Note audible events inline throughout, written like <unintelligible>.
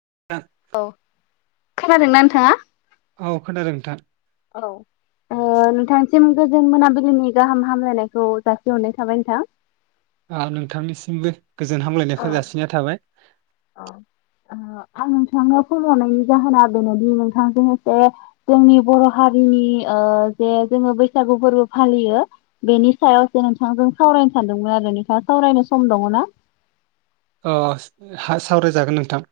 <inaudible> औ खोनादोंना नोंथाङा औ खोनादों नोंथां औ ओ नोंथां सिम गोजोन मोनाबिलिनि गाहाम हामलायनायखौ जासिहरनाय थाबाय नोंथां आ नोंथांनिसिमबो गोजोन हामलायनायखौ जासिनाय थाबाय अ ओ आं नोंथांनो फन हरनायनि जाहोना बेनोदि नोंथांजों एसे जोंनि बर' हारिनि ओ जे जोङो बैसागु फोरबो फालियो बेनि सायावसो नोंथांजों सावरायनो सानदोंमोन आरो नोंथाङा सावरायनो सम दङ ना? अस हा सावरायजागोन नोंथां।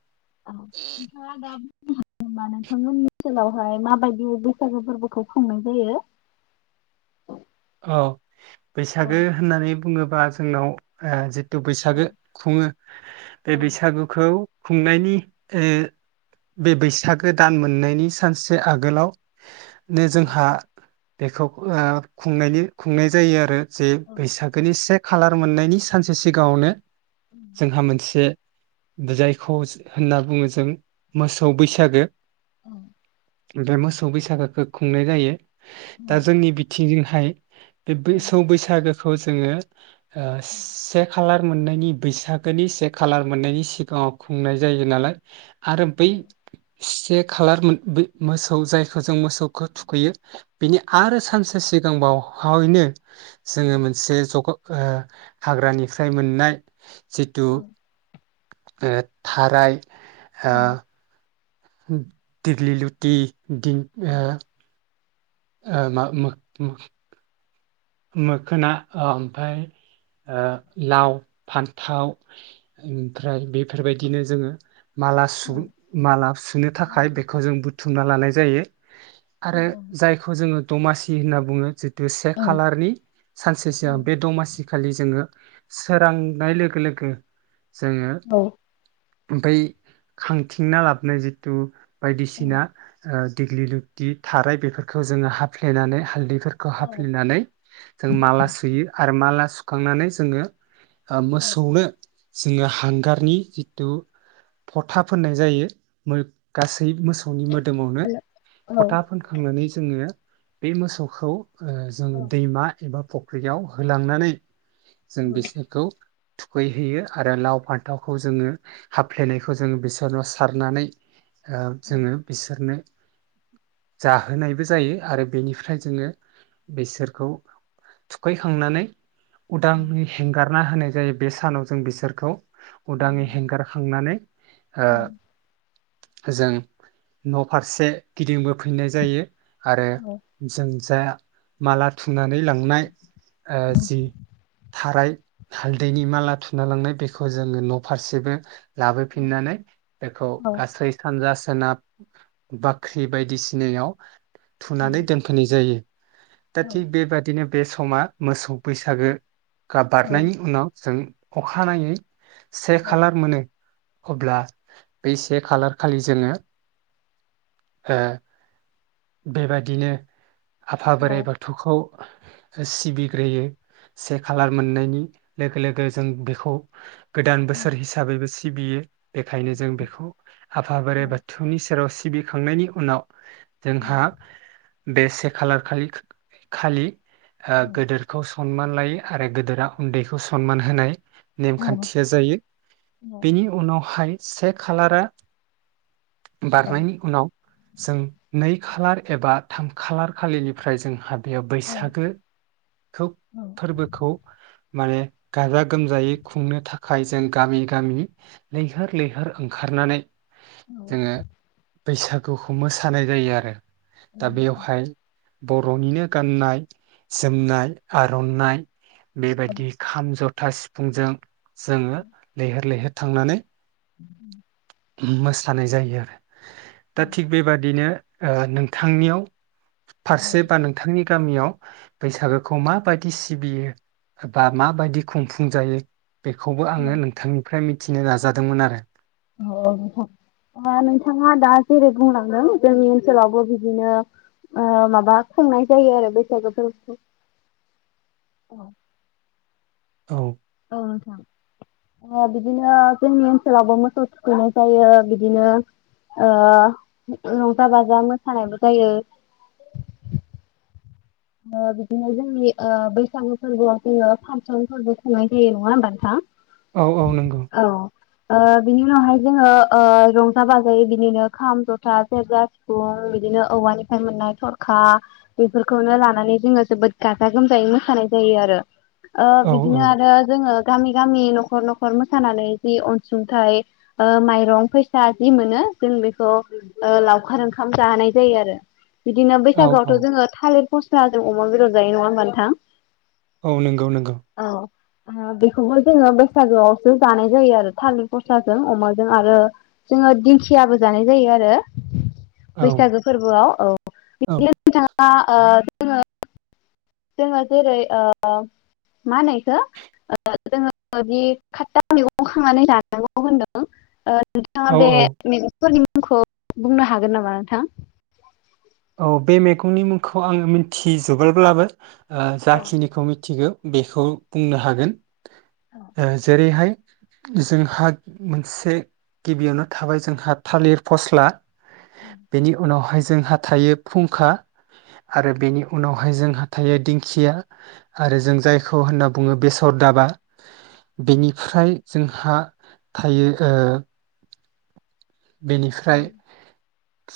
औ नोंथांङा दा‌ बुंनो हागोन‌ नामा नोंथांमोननि ओनसोलावहाय माबायदि उ बैसागु फोरबोखौ खुंनाय जायो? औ औ बैसागो होननानै बुङोब बा जोंनाव ओ जि तु औ बैसागो खुङो बे औ बैसागुखौ खुंनायनि ओ बे बैसागो दान मोननायनि सानसे आगोलाव नो औ जोंहा बेखौ ओ खुंनायनि खुंनाय जायो आरो जे बैसागोनि से खालार मोननायनि सानसे सिगाङावनो जोंहा मोनसे जायखौस होनना बुङो जों मोसौ बैसागो बे मोसौ बैसागोखौ खुंनाय जायो दा औ जोंनि बि <unintelligible> बे बैसौ बैसागो खौ जोङो ओ से खालार मोननायनि बैसागोनि से खाालार मोननायनि सिगाङाव खुंनाय जायो नालाय आरो बै सेक खालार मोन बै मोसौ जायखौ जों मोसौखो थुखैयो बिनि आरो सानसे सिगांबावहावैनो जोङो मोनसे जग हाग्रानिफ्राय मोननाय जितु ओ थाराय ओ औ दिगलि लुति दिं औ ओ ओ मा मा म मोखोना ओमफ्राय ओ लाव फान्थाव ओमफ्राय बेफोरबायदिनो जोङो माला औ माला सु-सुनो औ थाखाय बेखौ जों बुथुमना लानाय जायो। औ आरो जायखौ जोङो दमासि होनना बुङो जेथु औ खालारनि सानसे सिगां बे दमासि खालि जोङो सोरांनाय लोगो लोगो जोङो औ बै खांथिंना लाबोननाय जिथु औ बायदिसिना ओ दिग्लि लिथि थाराय बेफोरखौ जोङो हाफ्लेनानै हाल्दै फोरखौ औ हाफ लेनानै जों माला सुयो आरो माला सु खांनानै जोङो ओ मोसौनो जोङो हांगारनि जिथु फथा फोननाय जायो गासै मोसौनि मोदो दोमावनो औ फथा फोनखांनानै जोङो बे मोसौखौ जों दैमा एबा फख्रियाव सोलांनानै जों बिसोरखौ थुखैहैयो आरो लाव फान्थावखौ जोङो हाफ्लेनायखौ जोङो बिसोरनाव सारनानै ओ औ जोङो बिसोरनो जाहोनायबो जायो आरो बेनिफ्राय जोङो बिसोरखौ थुखैखांनानै औ उदांङै हेंगार ना होनाय जायो बे सानाव जों बिसोरखौ। उदाङै हेंगारखांनानै ओ जों न' फारसे गिदिंबोफिननाय जायो। आरो जों जायया माला थुना नानै लांनाय ओ जि थाराय हालदैनि माला थुना लांनाय बेखौ जोङो न फारसेबो लाबोफिननानै बेखौ गासै <unintelligible> <unintelligible> बाख्रि बायदिसिनायाव थुनानै दोनफैनाय जायो दा थि बेबादिनो बे समा मोसौ बैसागो <unintelligible> बारनायनि उनाव जों अखानायै से खालार मोनो अब्ला बै से खालार खालि जोङो ओ बेबादिनो आफा बोराइ बाथौखौ सिबिग्रोयो से खालार मोननायनि लोगो लोगो जों बेखौ गोदान बोसोर हिसाबैबो सि <unintelligible> बियो बेखायनो जों बेखौ आफा बोराइ बाथौनि सेराव सि सिबिखांनायनि उनाव जोंहा बेसे खालार खालि खालि ओ गोदोरखौ स खनमान लायो आरो गोदोरा उन्दैखौ सनमान होनाय नेमखान्थिया जायो बेनि उनावहाय से खालारा बारनायनि उनाव जों नै खालार एबा थाम खालार खालिनिफ्राय जों हाब बेयाव बैसागो खौ फोरबोखौ माने गाजा गोमजायै खुंनो थाखाय जों गामि गामि लैहोर लैहोर ओंखारनानै जोङो <inaudible> बैसागुखौ मोसानाय जायो आरो दा बेवहाय बरनिनो गाननाय जोमनाय आरननाय बेबायदि खाम ज था सिफुंजों जोङो लैहोर लैहोर थांनानै उ <inaudible> मोसानाय जायो आरो दा थिग बेबादिनो ओ नोंथांनियाव फारसे बा नोंथांनि गामियाव बैसागोखौ माबायदि सिबियो बा माबायदि खुंफुं जायो बेखौबो आङो नोंथांनिफ्राय मिथि मिथिनो नाजादोंमोन आरो अ नोंथाङा दा जेरै बुंलांदों जोंनि ओनसोलावबो बिदिनो माबा खुंनाय जायो आरो बैसागु फोरबोखौ औ। ओ बिदिनो जोंनि ओनसोलावबो मोसौ थुखैनाय जायो बिदिनो रंजा बाजा मोसानायबो जायो बिदिनो जोंनि बैसागु फोरबोआव जोङो फांसन फोरबो खुंनाय जायो नङा होमबा नोंथां? औ औ नंगौ। औ ओ बिनि उनावहाय जोङो ओ रंजा बाजायै बिदिनो खाम जथा सेरजा सिफुं बिदिनो औवानिफ्राय मोननाय थरखा बेफोरखौनो लानानै नानै जोङो जोबोद गाजा गोमजायै मोसानाय जायो आरो ओ औ बिदिनो औ आरो जोङो गामि गामि न'खर न'खर मोसानानै जि अनसुंथाइ माइरं फैसा जि मोनो जों बेखौ लावखार ओंखाम जाहोनाय जायो आरो बिदिनो औ औ बैसागोआवथ' जोङो थालिर जोंहा अमा बेदर जायो नङा होनबा नोंथा? औ नंगौ नंगौ। ओ बेखौबो जोङो बैसागोआवसो जानाय जायो आरो थालिर फसाजों अमाजों आरो जोङो दिंखियाबो जानाय जायो आरो औ बैसागो फोरबोआव औ औ बिदिनो नोंथाङा ओ जोङो जोङो जेरै ओ मा होनो इखो जोङो जि खातथा मेगं खांनानै जानांगौ होनदों औ नोंथाङा बे औ फोरनि मुंखौ बुंनो हागोन नामा नोंथां? औ बे मैगंनि मुंखौ आङो मिथिजोबबोब्लाबो औ जाखिनिखौ मिथिगौ बेखौ बुंनो हागोन ओ जेरैहाय जोंहा मोनसे गिबियावनो थाबाय जोंहा थालिर फस्ला बेनि उनावहाय जोंहा थायो फुंखा आरो बेनि उनावहाय जोंहा थायो दिंखिया आरो जों जायखौ होनना बुङो बेसर दाबा बेनिफ्राय जोंहा थायो ओ बेनिफ्राय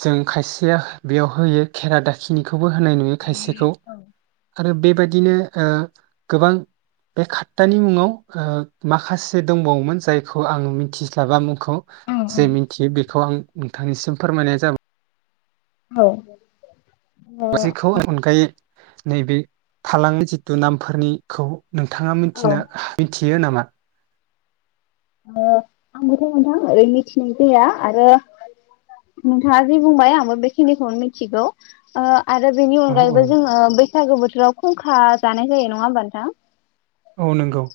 जों खायसेया बेयाव होयो खेरा दाखिनिखौ खौबो होनाय नुयो खायसेखौ आरो बे बेबायदिनो गोबां बे खातथानि मुङाव माखासे दंबावोमोन जायखौ आं मिथिस्लाबा थि बेखौ आं नोंथांनिसिम फोरमायनाय जाबाय औ औ बसिखौ <unintelligible> नैबे थालांङि जिथु नामफोरनिखौ नोंथाङा मिथिनो थियो नामा? ओ आंबोथ' नोंथां ओरै मिथिनाय जाया आरो नोंथांङा जि बुंबाय आंबो बेखिनिखौनो मिथिगौ ओ आरो बेनि औ औ अनगायैबो जोंङो बै बैसागु बोथोराव खुंखा जानाय जायो नङा होमबा नोंथां औ नंगौ।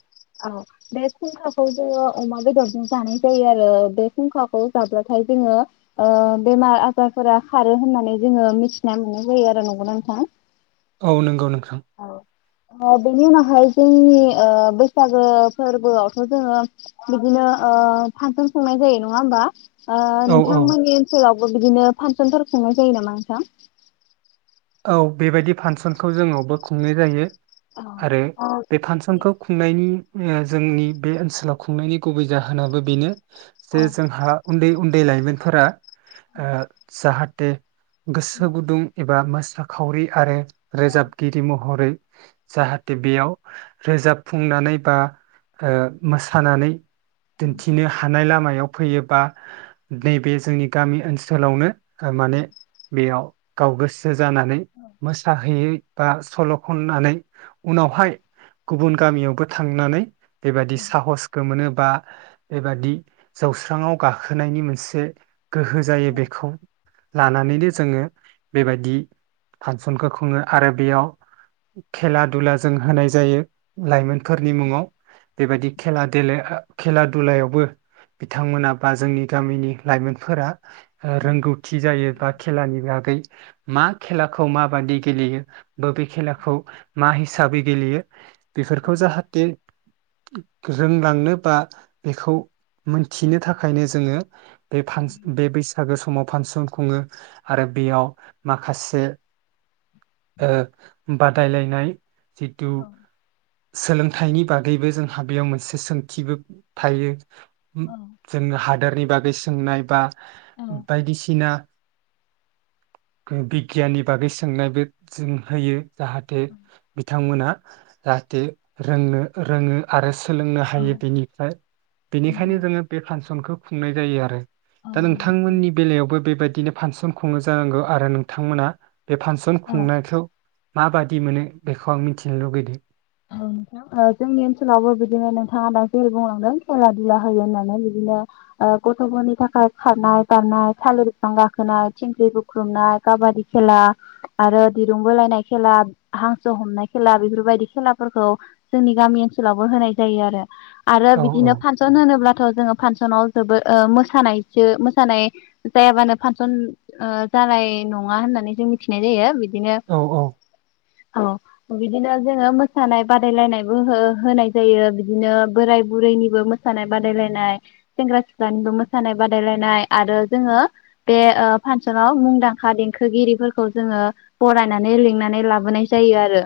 औ बे खूंखाखौ जोंङो अमा बेदरजों जानाय जायो आरो बे फुंखाखौ जाब्लाथाय जोङो ओ बेमार आजारफोरा खारो होननानै जोङो मिथिना मोननाय जायो आरो नंगौना नोंथां? औ नंगौ नोंथां। ओ बेनि उनावहाय जोंनि बैसागो फोरबोआवथ' जोङो बिदिनो ओ फांसन खुंनाय जायो नङा होमबा? ओ औ औ नोंथांमोननि ओनसोलाव बो बिदिनो फांसनफोर खुंनाय जायो नामा नोंथां? औ बेबायदि फांसनखौ जोंनावबो खुंनाय जायो। औ आरो ओ बे फांसनखौ खुंनायनि जोंनि बे ओनसोलाव खुंनायनि गुबै जाहोनाबो बेनो ओ जे जोंहा उन्दै उन्दै लाइमोनफोरा ओ साहात दे गोसो गुदुं एबा मो साखावरि आरो रोजाबगिरि महरै जाहाथे बेयाव रोजाबफुंनानै बा ओ मोसानानै दिन्थिनो हानाय लामा याव फैयोबा बै बे जोंनि गामि ओनसोलावनो थारमाने बेयाव गाव गोसो जानानै मोसाहैयै बा सल' खननानै उनावहाय गुबुन गामियावबो थांनानै बे बायदि साहसखो मोनो। बा बेबादि जौस्राङाव गाखोनायनि मोनसे गोहो जायो बेखौ लानानैनो जोङो बे बायदि फांसनखौ खुङो आरो बेयाव खेला दुला जों होनाय जायो लाइमोनफोरनि मुङाव। बे बायदि खेला देला खेला दुलायावबो बिथांमोना बा जोंनि गामिनि लाइमोनफोरा रोंगौथि जायो बा खेलानि बागै मा? खेलाखौ माबादि गेलेयो बो बेे खेलाखौ मा हिसाबै गेलेयो? बेफोरखौ जाहाथे रोंलांनो बा बेखौ मोनथिनो थाखायनो जोङो बे फांस बे बैसागो समाव फांसन खुङो आरो बेयाव माखास से ओ बादायलायनाय जितु सोलोंथाइनि बागैबो जोंहा बेयाव मोनसे सोंथिबो थायो। उम जों हादोरनि बागै सोंनाय बा बायदिसिना <unintelligible> गियाननि बागै सोंनायबो जों होयो। जाहाथे बिथांमोना जाहाथे रोंनो रोङो आरो सोलोंनो हायो बेनिफ्राय बेनिखायनो जोङो बे फांसनखौ खुंनाय जायो आरो दा नोंथांमोननि बेलायावबो बे बायदिनो फांसन खुङो जानांगौ आरो नों थां मोना बे फांसन खुंनायखौ माबादि मोनो बेखौ आं मिथिनो लुगैदो। औ नोंथां जोंनि ओनसोलावबो बिदिनो नोंथाङा दा जेरै बुंलांदों खेला दुला होयो होननानै बिदिनो ओ गथ'फोरनि थाखाय खारनाय बारनाय थालिर बिफां गाखोनाय थिंख्रि बुख्रुबनाय काबादि खेला आरो दिरुं बोलायनाय खेला हांसो हमनाय खेला बेफोरबायदि खेला फोरखौ जोंनि गामि ओनसोलावबो होनाय जायो आरो आरो औ बिदिनो फांसन होनोब्लाथ' जोङो फांसनाव जोबोद ओ मोसानायजो मोसानाय जायाबानो फांसन ओ जानाय नङा होननानै जों मिथिनाय जायो बि दिनो औ औ औ बिदिनो जोङो मो मोसानाय बादायलायनायबो हो- होनाय जायो बिदिनो बोराय बुरैनिबो मोसानाय बादायलायनाय सेंग्रा सिख्लानिबो मोसानाय बादायलायनाय आरो जोङो बे ओ फांसनाव मुंदांखा देंखोगिरिफोरखौ जोङो बरायनानै लिंनानै लाबोनाय जायो आरो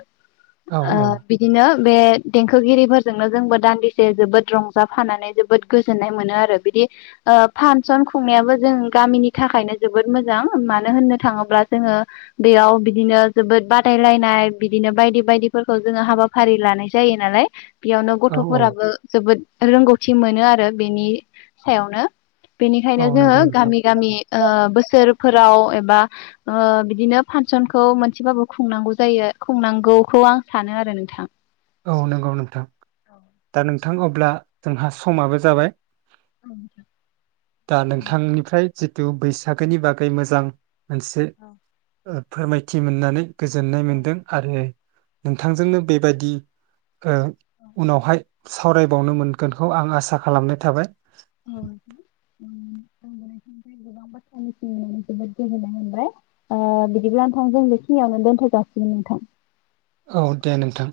औ औ नो बे देंखोगिरिफोरजोंनो जोंबो दान्दिसे जोबोद रंजाफानानै जोबोद गोजोननाय मोनो आरो बिदि ओ फानसन खुंनायाबो जों गामिनि थाखायनो जोबोद मोजां मानो होननो थाङोब्ला जोङो बेयाव बिदिनो जोबोद बादायलायनाय बिदिनो बायदि बायदिफोरखौ जोङो हाबाफारि लानाय जायो नालाय बेयावनो औ औ गथ'फोराबो जोबोद रोंगौथि <unintelligible> मोनो आरो बेनि सायावनो औ बेनिखायनो जोङो नंगौ नोंथां गामि गामि ओ बोसोरफोर राव एबा ओ बिदिनो फांसनखौ मोनसेबाबो खुंनांगौ जायो खुंनांगौखौ आं सानो आरो नोंथां औ नंगौ नोंथां दा नों थां अब्ला जोंहा समाबो जाबाय दा नोंथांनिफ्राय जिथु बैसागोनि बागै मोजां मोनसे ओ फोरमायथि मोननानै गोजोननाय मोनदों आरो नोंथांजोंनो बेबायदि ओ उनावहाय सावरायबावनो मोनगोनखौ आं आसा खालामनाय थाबाय औ गोबां बाथ्रा <unintelligible> मोनबाय जोबोद गोजोननाय मोनबाय बिदिब्ला नोंथां जों बेखिनियावनो दोनथ' जाासिगोन नोंथां औ दे नोंथां